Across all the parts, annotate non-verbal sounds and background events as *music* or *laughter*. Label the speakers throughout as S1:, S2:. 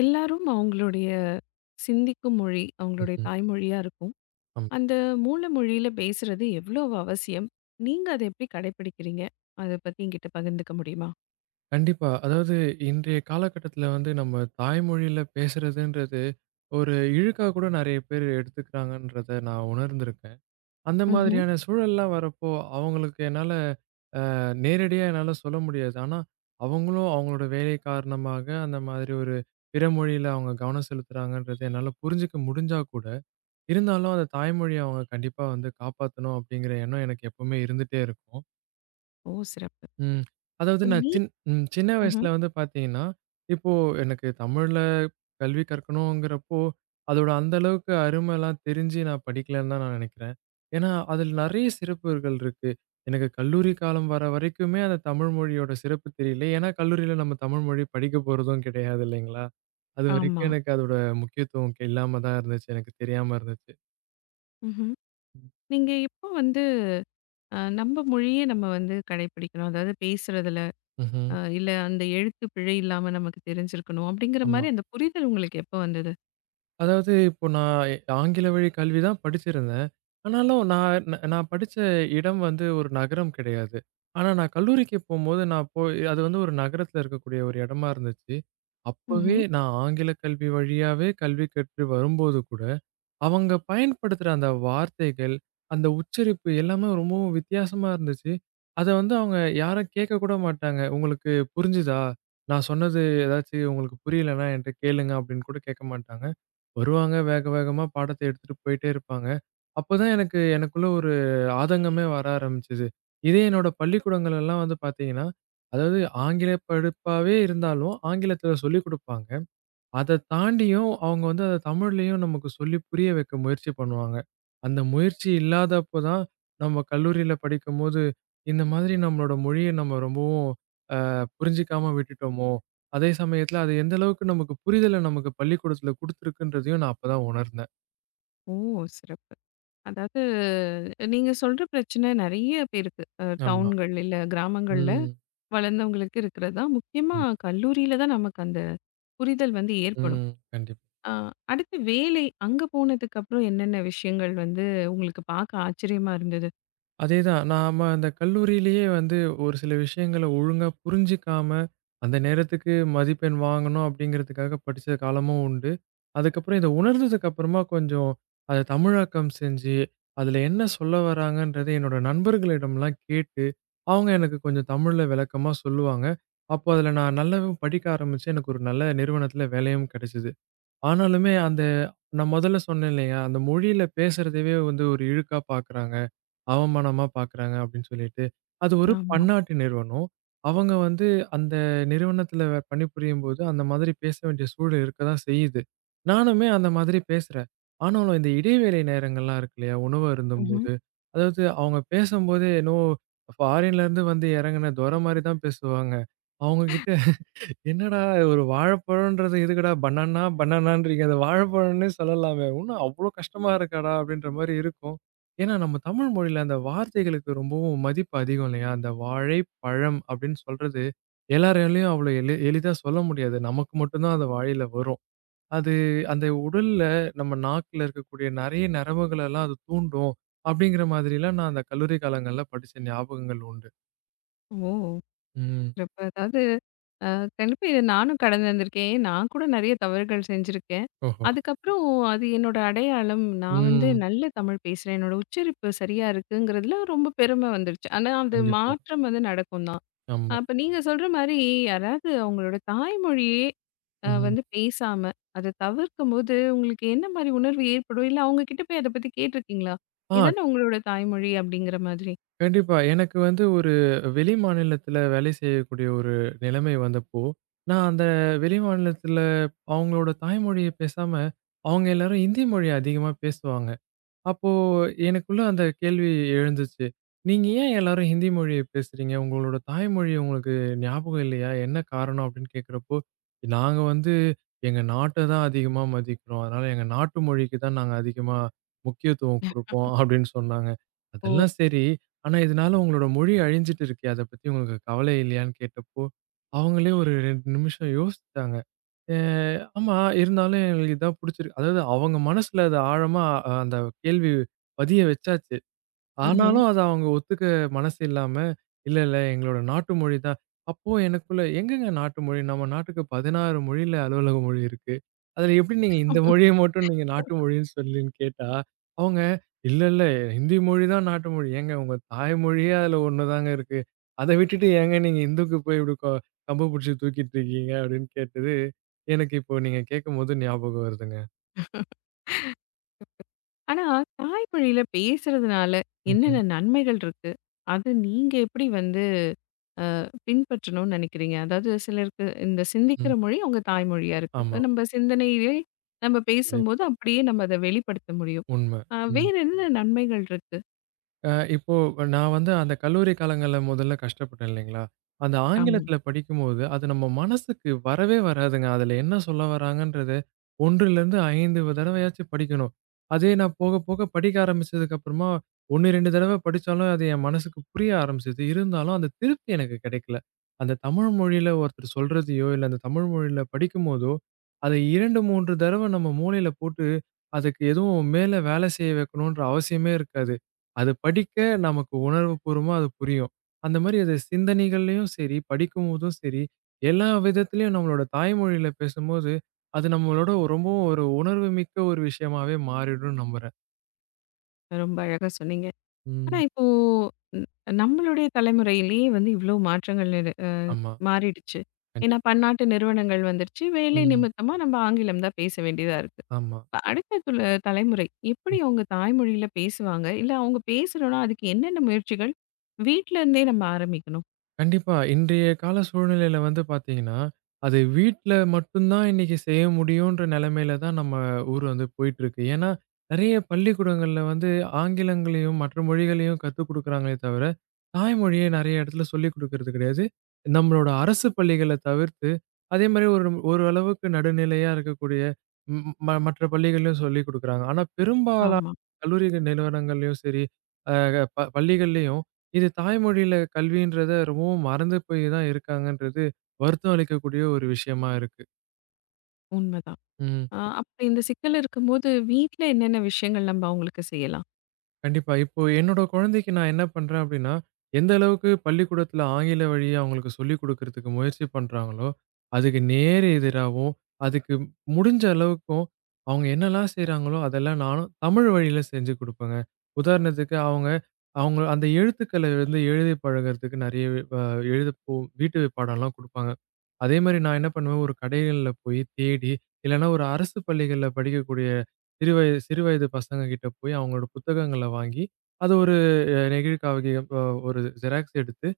S1: எல்லாரும் அவங்களுடைய சிந்திக்கும் மொழி, அவங்களுடைய
S2: ம்ஹ்ம்.
S1: தாய்மொழியா இருக்கும்.
S2: ஆமா.
S1: அந்த மூல மொழியில பேசுறது எவ்வளவு அவசியம்? நீங்க அத எப்படி கடைப்பிடிக்கிறீங்க? அத பத்தி என்கிட்ட பகிர்ந்துக்க முடியுமா?
S2: கண்டிப்பா. அதாவது இன்றைய காலகட்டத்தில வந்து நம்ம தாய்மொழியில பேசுறதுன்றது, ஒரு இழுக்கா கூட நெறைய பேர் எடுத்துக்கிறாங்கன்றத நான் உணர்ந்திருக்கேன். அந்த
S1: ம்ஹ்ம்.
S2: மாதிரியான சூழல்லாம் வரப்போ, அவங்களுக்கு என்னால நேரடியா என்னால சொல்ல முடியாது. ஆனா, அவங்களும் அவங்களோட வேலை காரணமாக அந்த மாதிரி ஒரு பிற மொழியில அவங்க கவனம் செலுத்துறாங்கன்றத என்னால புரிஞ்சுக்க முடிஞ்சா கூட, இருந்தாலும் அந்த தாய்மொழிய அவங்க கண்டிப்பா வந்து காப்பாத்தணும் அப்படிங்கிற எண்ணம் எனக்கு எப்பவுமே இருந்துட்டே இருக்கும்.
S1: ஓ! சிறப்பு.
S2: ம். அதாவது
S1: இப்ப
S2: நான்
S1: நீ
S2: சின் ம். சின்ன
S1: ம்ஹ்ம்.
S2: வயசுல வந்து பார்த்தீங்கன்னா, இப்போ எனக்கு தமிழ்ல கல்வி கற்கணுங்கிறப்போ, அதோட அந்த அளவுக்கு அருமைலாம் தெரிஞ்சு நான் படிக்கலன்னு தான் நான் நெனைக்கிறேன். ஏன்னா, அதில் நெறைய சிறப்புகள் இருக்கு. எனக்கு கல்லூரி காலம் வர வரைக்குமே அந்த தமிழ் மொழியோட சிறப்பு தெரியல. ஏன்னா, கல்லூரியில நம்ம தமிழ் மொழி படிக்க போறதும் கிடையாது இல்லைங்களா?
S1: ஆமா.
S2: அதுவரைக்கும் எனக்கு அதோட முக்கியத்துவம் இல்லாம தான் இருந்துச்சு. எனக்கு தெரியாம இருந்துச்சு.
S1: ம்ஹ்ம். நீங்க எப்போ வந்து நம்ப மொழியே நம்ம வந்து கடைப்பிடிக்கணும். அதாவது பேசுறதுல
S2: ம்ஹ்ம்.
S1: இல்ல அந்த எழுத்து பிழை இல்லாம நமக்கு தெரிஞ்சிருக்கணும். அப்படிங்கிற
S2: ஆமா.
S1: மாரி அந்த புரிதல் உங்களுக்கு எப்போ வந்தது?
S2: அதாவது இப்போ நான் ஆங்கில வழி கல்வி தான் படிச்சிருந்தேன். ஆனாலும் நான் படிச்ச இடம் வந்து ஒரு நகரம் கிடையாது. ஆனா நான் கல்லூரிக்கு போம்போது நான் போய் அது வந்து ஒரு நகரத்துல இருக்கக்கூடிய ஒரு இடமா இருந்துச்சு. அப்பவே
S1: ம்ஹ்ம்.
S2: நான் ஆங்கில கல்வி வழியாவே கல்வி கற்று வரும்போது கூட, அவங்க பயன்படுத்துற அந்த வார்த்தைகள், அந்த உச்சரிப்பு எல்லாமே ரொம்பவும் வித்தியாசமா இருந்துச்சு. அத வந்து அவங்க யாரும் கேட்கக் கூட மாட்டாங்க. "உங்களுக்கு புரிஞ்சுதா? நான் சொன்னது ஏதாச்சு உங்களுக்கு புரியலன்னா என்ட்ட கேளுங்க" அப்படின்னு கூட கேட்க மாட்டாங்க. வருவாங்க. வேக வேகமா பாடத்த எடுத்துட்டு போயிட்டே இருப்பாங்க. அப்பதான் எனக்கு எனக்குள்ள ஒரு ஆதங்கமே வர ஆரம்பிச்சது. இதே என்னோட பள்ளிக்கூடங்கள் எல்லாம் வந்து பார்த்தீங்கன்னா, அதாவது ஆங்கில படிப்பாவே இருந்தாலும், ஆங்கிலத்தில சொல்லிக் குடுப்பாங்க. அத தாண்டியும் அவங்க வந்து அத தமிழ்லயும் நமக்கு சொல்லி புரிய வைக்க முயற்சி பண்ணுவாங்க. அந்த முயற்சி இல்லாதப்போ தான் நம்ம கல்லூரியில படிக்கும்போது, இந்த மாதிரி நம்மளோட மொழிய நம்ம ரொம்பவும் புரிஞ்சுக்காம விட்டுட்டோமோ! அதே சமயத்துல அது எந்த அளவுக்கு நமக்கு புரிதல நமக்கு பள்ளிக்கூடத்துல குடுத்துருக்குன்றதையும் நான் அப்பதான் உணர்ந்தேன்.
S1: ஓ! சிறப்பு. அதாவது நீங்க சொல்ற பிரச்சனை நெறைய பேருக்கு.
S2: ஆமா.
S1: டவுன்கள் இல்ல கிராமங்கள்ல
S2: ம்.
S1: வளர்ந்தவங்களுக்கு இருக்கிறது தான். முக்கியமா கல்லூரியில தான் நமக்கு அந்த புரிதல் வந்து ஏற்படும்.
S2: ம். கண்டிப்பா.
S1: அ அடுத்து வேலை அங்க போனதுக்கு அப்புறம் என்னென்ன விஷயங்கள் வந்து உங்களுக்கு பார்க்க ஆச்சரியமா இருந்தது?
S2: அதேதான். நாம அந்த கல்லூரியிலேயே வந்து ஒரு சில விஷயங்கள ஒழுங்கா புரிஞ்சுக்காம, அந்த நேரத்துக்கு மதிப்பெண் வாங்கணும் அப்படிங்கிறதுக்காக படிச்ச காலமும் உண்டு. அதுக்கப்புறம் இத உணர்ந்ததுக்கு அப்புறமா கொஞ்சம் அத தமிழாக்கம் செஞ்சு, அதுல என்ன சொல்ல வராங்கன்றத என்னோட நண்பர்களிடம்லாம் கேட்டு, அவங்க எனக்கு கொஞ்சம் தமிழ்ல விளக்கமா சொல்லுவாங்க. அப்போ அதுல நான் நல்லாவும் படிக்க ஆரம்பிச்சேன். எனக்கு ஒரு நல்ல நிறுவனத்துல வேலையும் கிடைச்சது. ஆனாலுமே அந்த நான் முதல்ல சொன்னேன் இல்லையா? அந்த மொழியில பேசுறதவே வந்து ஒரு இழுக்கா பார்க்குறாங்க. அவமானமா பார்க்குறாங்க அப்படின்னு சொல்லிட்டு. அது ஒரு
S1: ஆமா.
S2: பன்னாட்டு நிறுவனம். அவங்க வந்து அந்த நிறுவனத்தில பணிபுரியும்போது அந்த மாதிரி பேச வேண்டிய சூழல் இருக்க தான் செய்யுது. நானுமே அந்த மாதிரி பேசுறேன். ஆனாலும் இந்த இடைவேளை நேரங்கள்லாம் இருக்கு இல்லையா? உணவு
S1: ம்ஹ்ம்.
S2: அருந்தும்போது, அதாவது அவங்க பேசும்போதே என்னவோ ஃபாரின்லேருந்து வந்து இறங்குன துரை மாரி தான் பேசுவாங்க. அவங்க கிட்ட என்னடா ஒரு வாழைப்பழம்ன்றது எதுக்குடா பனானா பனானான்றீங்க. அத வாழைப்பழம்ன்னே சொல்லலாமே! இன்னும் அவ்ளோ கஷ்டமா இருக்காடா! அப்டின்ற மாரி இருக்கும். ஏன்னா, நம்ம தமிழ் மொழியில அந்த வார்த்தைகளுக்கு ரொம்பவும் மதிப்பு அதிகம் இல்லையா? அந்த வாழைப்பழம் அப்படின்னு சொல்றது எல்லாராலயும் அவ்ளோ எளிதா சொல்ல முடியாது. நமக்கு மட்டும் தான் அது வாயில வரும். அது அந்த உடல்ல நம்ம நாக்குல இருக்கக்கூடிய நெறைய நரம்புகளெல்லாம் அது தூண்டும். அப்படிங்கிற மாதிரிலாம் நான் அந்த கல்லூரி காலங்கள்ல படிச்ச ஞாபகங்கள் உண்டு.
S1: ஓ!
S2: ம்.
S1: சிறப்பு. அதாவது அ கண்டிப்பா இத நானும் கடந்து வந்திருக்கேன். நான் கூட நெறைய தவறுகள் செஞ்சிருக்கேன்.
S2: ஓஹோ!
S1: அதுக்கப்புறம் அது என்னோட அடையாளம். நான் வந்து
S2: ம்.
S1: நல்ல தமிழ் பேசுறேன். என்னோட உச்சரிப்பு சரியா இருக்குங்கிறதுல ரொம்ப பெருமை வந்துருச்சு. ஆனா அது
S2: கண்டிப்பா.
S1: மாற்றம் வந்து நடக்கும் தான்.
S2: ஆமா.
S1: அப்ப நீங்க சொல்ற மாரி யாராவது அவங்களோட தாய்மொழியே
S2: ம்.
S1: வந்து பேசாம, அத தவிர்க்கும்போது உங்களுக்கு என்ன மாரி உணர்வு ஏற்படும்? இல்ல அவங்க கிட்ட போய் அத பத்தி கேட்டிருக்கீங்களா?
S2: ஆ
S1: இதானே உங்களோட தாய்மொழி அப்படிங்கிற மாதிரி.
S2: கண்டிப்பா. எனக்கு வந்து ஒரு வெளி மாநிலத்தில வேலை செய்யக்கூடிய ஒரு நிலைமை வந்தப்போ, நான் அந்த வெளி மாநிலத்தில அவங்களோட தாய்மொழிய பேசாம, அவங்க எல்லாரும் இந்தி மொழிய அதிகமா பேசுவாங்க. அப்போ எனக்குள்ள அந்த கேள்வி எழுந்துச்சு. நீங்க ஏன் எல்லாரும் ஹிந்தி மொழிய பேசுறீங்க? உங்களோட தாய்மொழி உங்களுக்கு ஞாபகம் இல்லையா? என்ன காரணம்? அப்படின்னு கேட்கிறப்போ, நாங்க வந்து எங்க நாட்ட தான் அதிகமா மதிக்கிறோம். அதனால எங்க நாட்டு மொழிக்கு தான் நாங்க அதிகமா முக்கியத்துவம் குடுப்போம் அப்படின்னு சொன்னாங்க. அதெல்லாம் சரி. ஆனா இதனால உங்களோட மொழி அழிஞ்சுட்டு இருக்கே. அத பத்தி உங்களுக்கு கவலை இல்லையான்னு கேட்டப்போ, அவங்களே ஒரு 2 நிமிஷம் யோசிச்சாங்க. அ ஆமா. இருந்தாலும் எங்களுக்கு இதான் புடிச்சிருக்கு. அதாவது அவங்க மனசுல அது ஆழமா, அந்த கேள்வி பதிய வச்சாச்சு.
S1: ம்ஹ்ம்.
S2: ஆனாலும் அத அவங்க ஒத்துக்க மனசு இல்லாம, இல்ல இல்ல எங்களோட நாட்டு மொழி தான். அப்போ எனக்குள்ள எங்கங்க நாட்டு மொழி? நம்ம நாட்டுக்கு 16 மொழியில அலுவலக மொழி இருக்கு. அதுல எப்படி நீங்க இந்த மொழிய மட்டும் நீங்க நாட்டு மொழின்னு சொல்லின்னு கேட்டா, அவங்க இல்ல இல்ல ஹிந்தி மொழி தான் நாட்டு மொழி. ஏங்க உங்க தாய்மொழியே அதுல ஒண்ணு தாங்க இருக்கு. அத விட்டுட்டு ஏங்க நீங்க இந்துக்கு போய் இப்படி கம்பு புடிச்சு தூக்கிட்டு இருக்கீங்க அப்படின்னு கேட்டது, எனக்கு இப்போ நீங்க கேட்கும்போது ஞாபகம் வருதுங்க.
S1: ஆனா, தாய்மொழியில பேசுறதுனால
S2: ம்ஹ்ம்.
S1: என்னென்ன நன்மைகள் இருக்கு? அது நீங்க எப்படி வந்து பின்பற்றணும்னு நினைக்கிறீங்க? அதாவது சிலருக்கு இந்த சிந்திக்கிற
S2: ம்.
S1: மொழி அவங்க தாய்மொழியா இருக்கு. இப்ப
S2: ஆமா.
S1: நம்ம சிந்தனையிலே நம்ம பேசும்போது
S2: கண்டிப்பா.
S1: அப்படியே நம்ம அத வெளிப்படுத்த முடியும்.
S2: உண்ம. ம்.
S1: வேற என்ன நன்மைகள் இருக்கு?
S2: இப்போ நான் வந்து அந்த கல்லூரி காலங்கள்ல முதல்ல கஷ்டப்பட்டேன் இல்லைங்களா? அந்த
S1: ஆமா,
S2: ஆங்கிலத்தில படிக்கும்போது, அது நம்ம மனசுக்கு வரவே வராதுங்க. அதில என்ன சொல்ல வராங்கன்றது 1லிருந்து 5 தடவையாச்சும் படிக்கணும். அதே நான் போக போக படிக்க ஆரம்பிச்சதுக்கு அப்புறமா 1, 2 தடவ படிச்சாலும் அது என் மனசுக்கு புரிய ஆரம்பிச்சது. இருந்தாலும் அந்த திருப்தி எனக்கு கிடைக்கல. அந்த தமிழ் மொழியில ஒருத்தர் சொல்றதையோ, இல்ல அந்த தமிழ் மொழியில படிக்கும்போதோ, அதை 2, 3 தடவ நம்ம மூளையில போட்டு அதுக்கு எதுவும் மேல வேலை செய்ய வைக்கணுன்ற அவசியமே இருக்காது. அது படிக்க நமக்கு உணர்வுபூர்வமா அது புரியும். அந்த மாரி அது சிந்தனைகள்லயும் சரி, படிக்கும்போதும் சரி, எல்லா விதத்திலயும் நம்மளோட தாய்மொழியில பேசும்போது, அது நம்மளோட ரொம்பவும் ஒரு உணர்வு மிக்க ஒரு விஷயமாவே மாறிடும்னு நம்புறேன்.
S1: ரொம்ப அழகா சொன்னீங்க. ஆனா
S2: ம்.
S1: இப்போ ன் நம்மளுடைய தலைமுறையிலேயே வந்து இவ்ளோ மாற்றங்கள் நிடு அ
S2: ஆமா.
S1: மாறிடுச்சு. ஏன்னா
S2: கண்டிப்பா.
S1: பன்னாட்டு நிறுவனங்கள் வந்துருச்சு. வேலை
S2: ம்.
S1: நிமித்தமா நம்ம ஆங்கிலம் தான் பேச வேண்டியதா இருக்கு.
S2: ஆமா.
S1: அடுத்த தலைமுறை எப்படி அவங்க தாய்மொழியில பேசுவாங்க? இல்ல அவங்க பேசணும்னா அதுக்கு என்னென்ன முயற்சிகள் வீட்ல இருந்தே நம்ம ஆரம்பிக்கணும்?
S2: கண்டிப்பா. இன்றைய கால சூழ்நிலையில வந்து பார்த்தீங்கன்னா, அது வீட்ல மட்டும் தான் இன்னைக்கு செய்ய முடியுன்ற நிலைமையில தான் நம்ம ஊர் வந்து போயிட்டுருக்கு. ஏன்னா, நெறைய பள்ளிக்கூடங்கள்ல வந்து ஆங்கிலங்களையும், மற்ற மொழிகளையும் கத்துக் குடுக்குறாங்களே தவிர, தாய்மொழிய நெறைய இடத்துல சொல்லிக் குடுக்கறது கிடையாது. நம்மளோட அரசு பள்ளிகள தவிர்த்து, அதே மாரி ஒரு ஓரளவுக்கு நடுநிலையா இருக்கக்கூடிய ம் ம மற்ற பள்ளிகள்லயும் சொல்லிக் குடுக்குறாங்க. ஆனா, பெரும்பாலான
S1: ஆமா,
S2: கல்லூரி நிறுவனங்கள்லயும் சரி, அ ப பள்ளிகள்லயும் இது தாய்மொழியில கல்வின்றத ரொம்பவும் மறந்து போய் தான் இருக்காங்கன்றது, வருத்தம் அளிக்கக்கூடிய ஒரு விஷயமா இருக்கு.
S1: உண்மதான்.
S2: ம்.
S1: அப்படி இந்த சிக்கல் இருக்கும்போது வீட்ல என்னென்ன விஷயங்கள் நம்ம அவங்களுக்கு செய்யலாம்?
S2: கண்டிப்பா. இப்போ என்னோட குழந்தைக்கு நான் என்ன பண்றேன் அப்டின்னா, எந்த அளவுக்கு பள்ளிக்கூடத்துல ஆங்கில வழிய அவங்களுக்கு சொல்லிக் குடுக்குறதுக்கு முயற்சி பண்றாங்களோ, அதுக்கு நேர் எதிராவும், அதுக்கு முடிஞ்ச அளவுக்கும் அவங்க என்னலாம் செய்றாங்களோ, அதெல்லாம் நானும் தமிழ் வழியில செஞ்சு குடுப்பேங்க. உதாரணத்துக்கு அவங்க அவங்க அந்த எழுத்துக்கள வந்து எழுதி பழகுறதுக்கு நெறைய அ எழுத போ வீட்டு பாடம்லாம் குடுப்பாங்க. அதே மாரி நான் என்ன பண்ணுவேன், ஒரு கடைகள்ல போய் தேடி, இல்லன்னா ஒரு அரசு பள்ளிகள்ல படிக்கக்கூடிய சிறு வயது சிறு வயது பசங்க கிட்ட போய் அவங்களோட புத்தகங்கள வாங்கி, அது ஒரு அ நெகிழ்காவியம் அ ஒரு ஜெராக்ஸ் எடுத்து,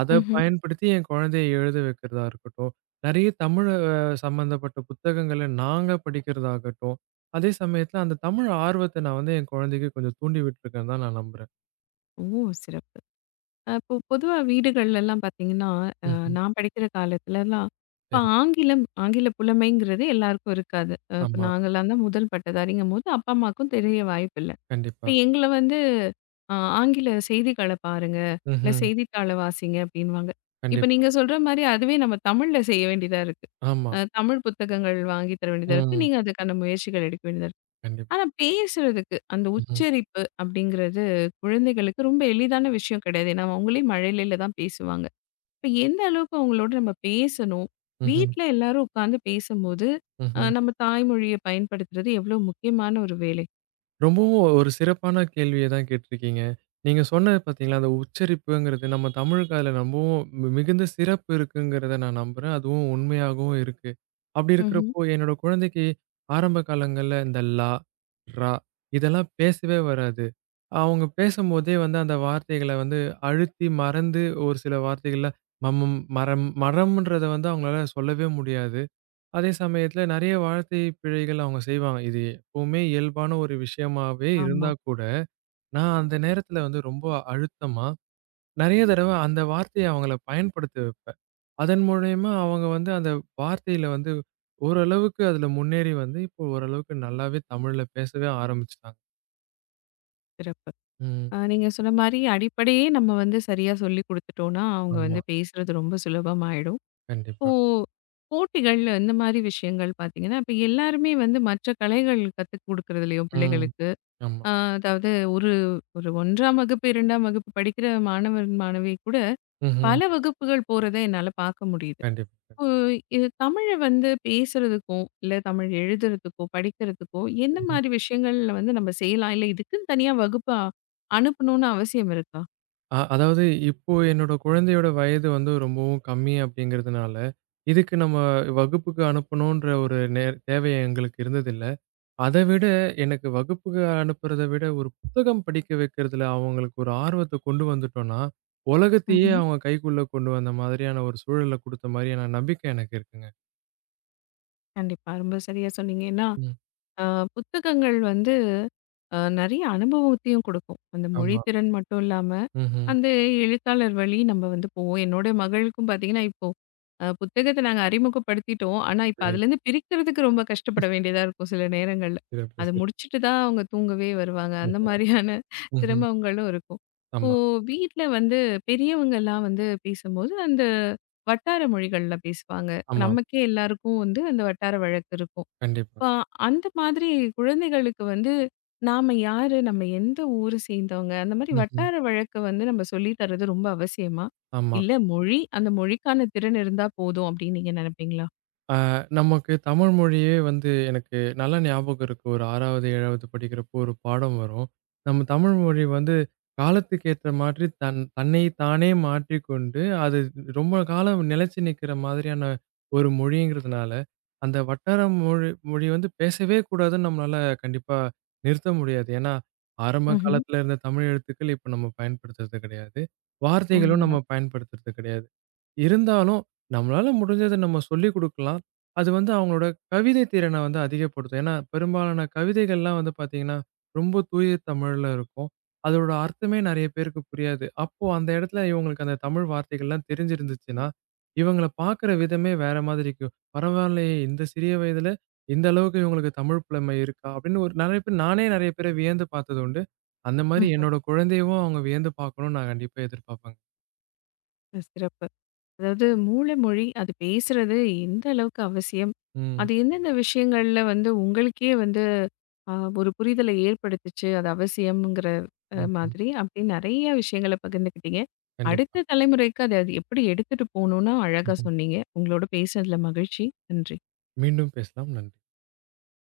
S2: அத
S1: ம்ஹ்ம்.
S2: பயன்படுத்தி என் குழந்தைய எழுத வைக்கிறதா இருக்கட்டும். நெறைய தமிழ் சம்மந்தப்பட்ட புத்தகங்கள நாங்க படிக்கிறதாகட்டும். அதே சமயத்துல அந்த தமிழ் ஆர்வத்த நான் வந்து என் குழந்தைக்கு கொஞ்சம் தூண்டி விட்டுருக்கேன்னு தான் நான் நம்புறேன்.
S1: ஓ! சிறப்பு. இப்போ பொதுவா வீடுகள்லலாம் பார்த்தீங்கன்னா, அ
S2: ம்ஹ்ம்.
S1: நான் படிக்கிற காலத்துலலாம் இப்ப
S2: சரி.
S1: ஆங்கிலம், ஆங்கில புலமைங்கிறது எல்லாருக்கும் இருக்காது. இப்ப
S2: ஆமா.
S1: நாங்கலாம் தான் முதல் பட்டதாரிங்கும்போது அப்பா, அம்மாவுக்கும் தெரிய வாய்ப்பில்ல.
S2: கண்டிப்பா.
S1: இப்ப எங்கள வந்து அ ஆங்கில செய்திகள பாருங்க, இல்ல
S2: ம்ஹ்ம்.
S1: செய்தித்தாள வாசிங்க அப்டின்னுவாங்க. இப்ப
S2: கண்டிப்பா.
S1: நீங்க சொல்ற மாரி அதுவே நம்ம தமிழ்ல செய்ய வேண்டியதா இருக்கு.
S2: ஆமா.
S1: தமிழ் புத்தகங்கள் வாங்கி தர வேண்டியதா இருக்கு.
S2: ம்.
S1: நீங்க அதுக்கான முயற்சிகள் எடுக்க வேண்டியதா இருக்கு.
S2: கண்டிப்பா.
S1: ஆனா பேசுறதுக்கு அந்த
S2: ம்ஹ்ம்.
S1: உச்சரிப்பு அப்டிங்கிறது குழந்தைகளுக்கு ரொம்ப எளிதான விஷயம் கிடையாது. ஏன்னா, அவங்களே மழலையில தான் பேசுவாங்க. இப்ப எந்த அளவுக்கு அவங்களோட நம்ம பேசணும்?
S2: ம்ஹ்ம்.
S1: வீட்ல எல்லாரும் உட்கார்ந்து பேசும்போது,
S2: ம்ஹ்ம்.
S1: நம்ம தாய்மொழிய பயன்படுத்துறது எவ்ளோ முக்கியமான ஒரு வேலை?
S2: ரொம்பவும் ஒரு சிறப்பான கேள்விய தான் கேட்டிருக்கீங்க. நீங்க சொன்னது பார்த்தீங்களா, அந்த உச்சரிப்புங்கிறது நம்ம தமிழுக்கு அதில ரொம்பவும் மிகுந்த சிறப்பு இருக்குங்கிறத நான் நம்புறேன். அதுவும் உண்மையாகவும் இருக்கு. அப்படி
S1: ம்ஹ்ம்.
S2: இருக்கிறப்போ, என்னோட குழந்தைக்கு ஆரம்ப காலங்கள்ல இந்த லா, ரா இதெல்லாம் பேசவே வராது. அவங்க பேசும்போதே வந்து அந்த வார்த்தைகள வந்து அழுத்தி மறந்து ஒரு சில வார்த்தைகள்ல மரம்ன்றத வந்து அவங்களால சொல்லவே முடியாது. அதே சமயத்துல நெறைய வார்த்தை பிழைகள் அவங்க செய்வாங்க. இது எப்பவுமே இயல்பான ஒரு விஷயமாவே
S1: ஆமா,
S2: இருந்தா கூட, நான் அந்த நேரத்துல வந்து ரொம்ப அழுத்தமா, நெறைய தடவ அந்த வார்த்தைய அவங்கள பயன்படுத்த வைப்பேன். அதன் மூலியமா அவங்க வந்து அந்த வார்த்தையில வந்து ஓரளவுக்கு அதுல முன்னேறி வந்து, இப்போ ஓரளவுக்கு நல்லாவே தமிழ்ல பேசவே ஆரம்பிச்சுட்டாங்க.
S1: சிறப்பு.
S2: ம்.
S1: நீங்க சொன்ன மாரி அடிப்படையே நம்ம வந்து சரியா சொல்லிக் குடுத்துட்டோம்னா, அவங்க
S2: ஆமா.
S1: வந்து பேசுறது ரொம்ப சுலபமாயிடும். இப்போ
S2: கண்டிப்பா.
S1: போட்டிகள் இந்த மாரி விஷயங்கள் பார்த்தீங்கன்னா, இப்ப எல்லாருமே வந்து மற்ற கலைகள் கத்துக் குடுக்குறதுலயும்
S2: ம்.
S1: பிள்ளைகளுக்கு,
S2: ஆமா.
S1: அ அதாவது ஒரு ஒரு 1ஆம் வகுப்பு, 2ஆம் வகுப்பு படிக்கிற மாணவன், மாணவி கூட
S2: ம்ஹ்ம்.
S1: பல வகுப்புகள் போறத என்னால பார்க்க முடியுது.
S2: கண்டிப்பா.
S1: இப்போ இது தமிழ வந்து பேசுறதுக்கோ, இல்ல தமிழ் எழுதுறதுக்கோ, படிக்கிறதுக்கோ என்ன
S2: ம்.
S1: மாரி விஷயங்கள்ல வந்து நம்ம செய்யலாம்? இல்ல இதுக்குன்னு தனியா அனுப்பணும்னு அவசியம் இருக்கா?
S2: அதாவது இப்போ என்னோட குழந்தையோட வயது வந்து ரொம்பவும் கம்மி அப்படிங்கிறதுனால, இதுக்கு நம்ம வகுப்புக்கு அனுப்பணுன்ற ஒரு தேவை எங்களுக்கு இருந்ததில்ல. அதை விட எனக்கு வகுப்புக்கு அனுப்புறத விட ஒரு புத்தகம் படிக்க வைக்கிறதுல அவங்களுக்கு ஒரு ஆர்வத்தை கொண்டு வந்துட்டோம்னா, உலகத்தையே
S1: ம்ஹ்ம்.
S2: அவங்க கைக்குள்ள கொண்டு வந்த மாதிரியான ஒரு சூழல குடுத்த மாதிரியான நம்பிக்கை எனக்கு இருக்குங்க.
S1: கண்டிப்பா. ரொம்ப சரியா சொன்னீங்க. ஏன்னா,
S2: ம்.
S1: அ புத்தகங்கள் வந்து நெறைய அனுபவத்தையும் குடுக்கும். அந்த மொழி
S2: ஆமா.
S1: திறன் மட்டும் இல்லாம,
S2: ம்ஹ்ம்.
S1: அந்த எழுத்தாளர் வழி நம்ம வந்து போவோம். என்னோட மகளுக்கும் பார்த்தீங்கன்னா, இப்போ புத்தகத்த நாங்க அறிமுகப்படுத்திட்டோம். ஆனா, இப்ப
S2: சரி.
S1: அதுலேருந்து பிரிக்கிறதுக்கு ரொம்ப கஷ்டப்பட வேண்டியதா இருக்கும் சில நேரங்கள்ல.
S2: சிறப்பு,
S1: அத
S2: சிறப்பு.
S1: முடிச்சுட்டு தான் அவங்க தூங்கவே வருவாங்க. அந்த
S2: ஓஹோ!
S1: மாரியான *laughs*
S2: ம்ஹ்ம்.
S1: சிரமங்களும் இருக்கும். இப்போ
S2: ஆமா,
S1: வீட்ல வந்து பெரியவங்கலாம் வந்து பேசும்போது, அந்த வட்டார மொழிகள்ல பேசுவாங்க. இப்ப
S2: ஆமா.
S1: நமக்கே எல்லாருக்கும் வந்து அந்த வட்டார வழக்கு இருக்கும்.
S2: கண்டிப்பா.
S1: இப்ப அந்த மாதிரி குழந்தைகளுக்கு வந்து நாம யாரு, நம்ம எந்த ஊரு சேர்ந்தவங்க, அந்த மாதிரி
S2: ம்ஹ்ம்.
S1: வட்டார வழக்க வந்து நம்ம சொல்லி தர்றது ரொம்ப அவசியமா?
S2: ஆமா.
S1: இல்ல மொழி, அந்த மொழிக்கான திறன் இருந்தா போதும் அப்படின்னு நீங்க நினைப்பீங்களா?
S2: ஆ, நமக்கு தமிழ் மொழியே வந்து எனக்கு நல்லா ஞாபகம் இருக்கு. ஒரு 6வது, 7வது படிக்கிறப்போ ஒரு பாடம் வரும். நம்ம தமிழ் மொழி வந்து காலத்துக்கு ஏத்த மாதிரி தன் தன்னை தானே மாற்றிக்கொண்டு, அது ரொம்ப காலம் நிலைச்சு நிக்கிற மாதிரியான ஒரு மொழிங்கிறதுனால, அந்த வட்டார மொழி மொழி வந்து பேசவே கூடாதுன்னு நம்மளால கண்டிப்பா நிறுத்த முடியாது. ஏன்னா, ஆரம்ப
S1: ம்ஹ்ம்.
S2: காலத்துல இருந்த தமிழ் எழுத்துக்கள் இப்ப நம்ம பயன்படுத்துறது கிடையாது. வார்த்தைகளும் நம்ம
S1: உண்மைதான்.
S2: பயன்படுத்துறது கிடையாது. இருந்தாலும் நம்மளால முடிஞ்சத நம்ம சொல்லிக் குடுக்கலாம். அது வந்து அவங்களோட கவிதை திறனை வந்து அதிகப்படுத்தும். ஏன்னா, பெரும்பாலான கவிதைகள்லாம் வந்து பார்த்தீங்கன்னா, ரொம்ப தூய தமிழ்ல இருக்கும். அதோட அர்த்தமே நெறைய பேருக்கு புரியாது. அப்போ அந்த இடத்துல இவங்களுக்கு அந்த தமிழ் வார்த்தைகள்லாம் தெரிஞ்சிருந்துச்சுன்னா, இவங்கள பார்க்குற விதமே வேற மாதிரி இருக்கும். பரவாயில்லையே! இந்த சிறிய வயதில இந்த அளவுக்கு இவங்களுக்கு தமிழ் புலமை இருக்கா? அப்படின்னு ஒரு நெறைய பேர் நானே நெறைய பேர வியந்து பார்த்தது உண்டு. அந்த மாரி
S1: ம்.
S2: என்னோட குழந்தையவும் அவங்க வியந்து பார்க்கணும்னு நான் கண்டிப்பா எதிர்பார்ப்பேங்க.
S1: அது சிறப்பு. அதாவது மூல மொழி அது பேசுறது எந்த அளவுக்கு அவசியம்?
S2: ம்.
S1: அது எந்தெந்த விஷயங்கள்ல வந்து உங்களுக்கே வந்து ஆ ஒரு புரிதலை ஏற்படுத்துச்சு. அது அவசியம்ங்கிற
S2: ம்ஹ்ம்.
S1: மாதிரி அப்படி நெறைய விஷயங்கள பகிர்ந்துக்கிட்டீங்க.
S2: கண்டிப்பா.
S1: அடுத்த தலைமுறைக்கு அத அது எப்படி எடுத்துட்டு போணும்னு அழகா
S2: ம்ஹ்ம்.
S1: சொன்னீங்க. உங்களோட பேசினதுல மகிழ்ச்சி. நன்றி.
S2: மீண்டும் பேசலாம். நன்றி.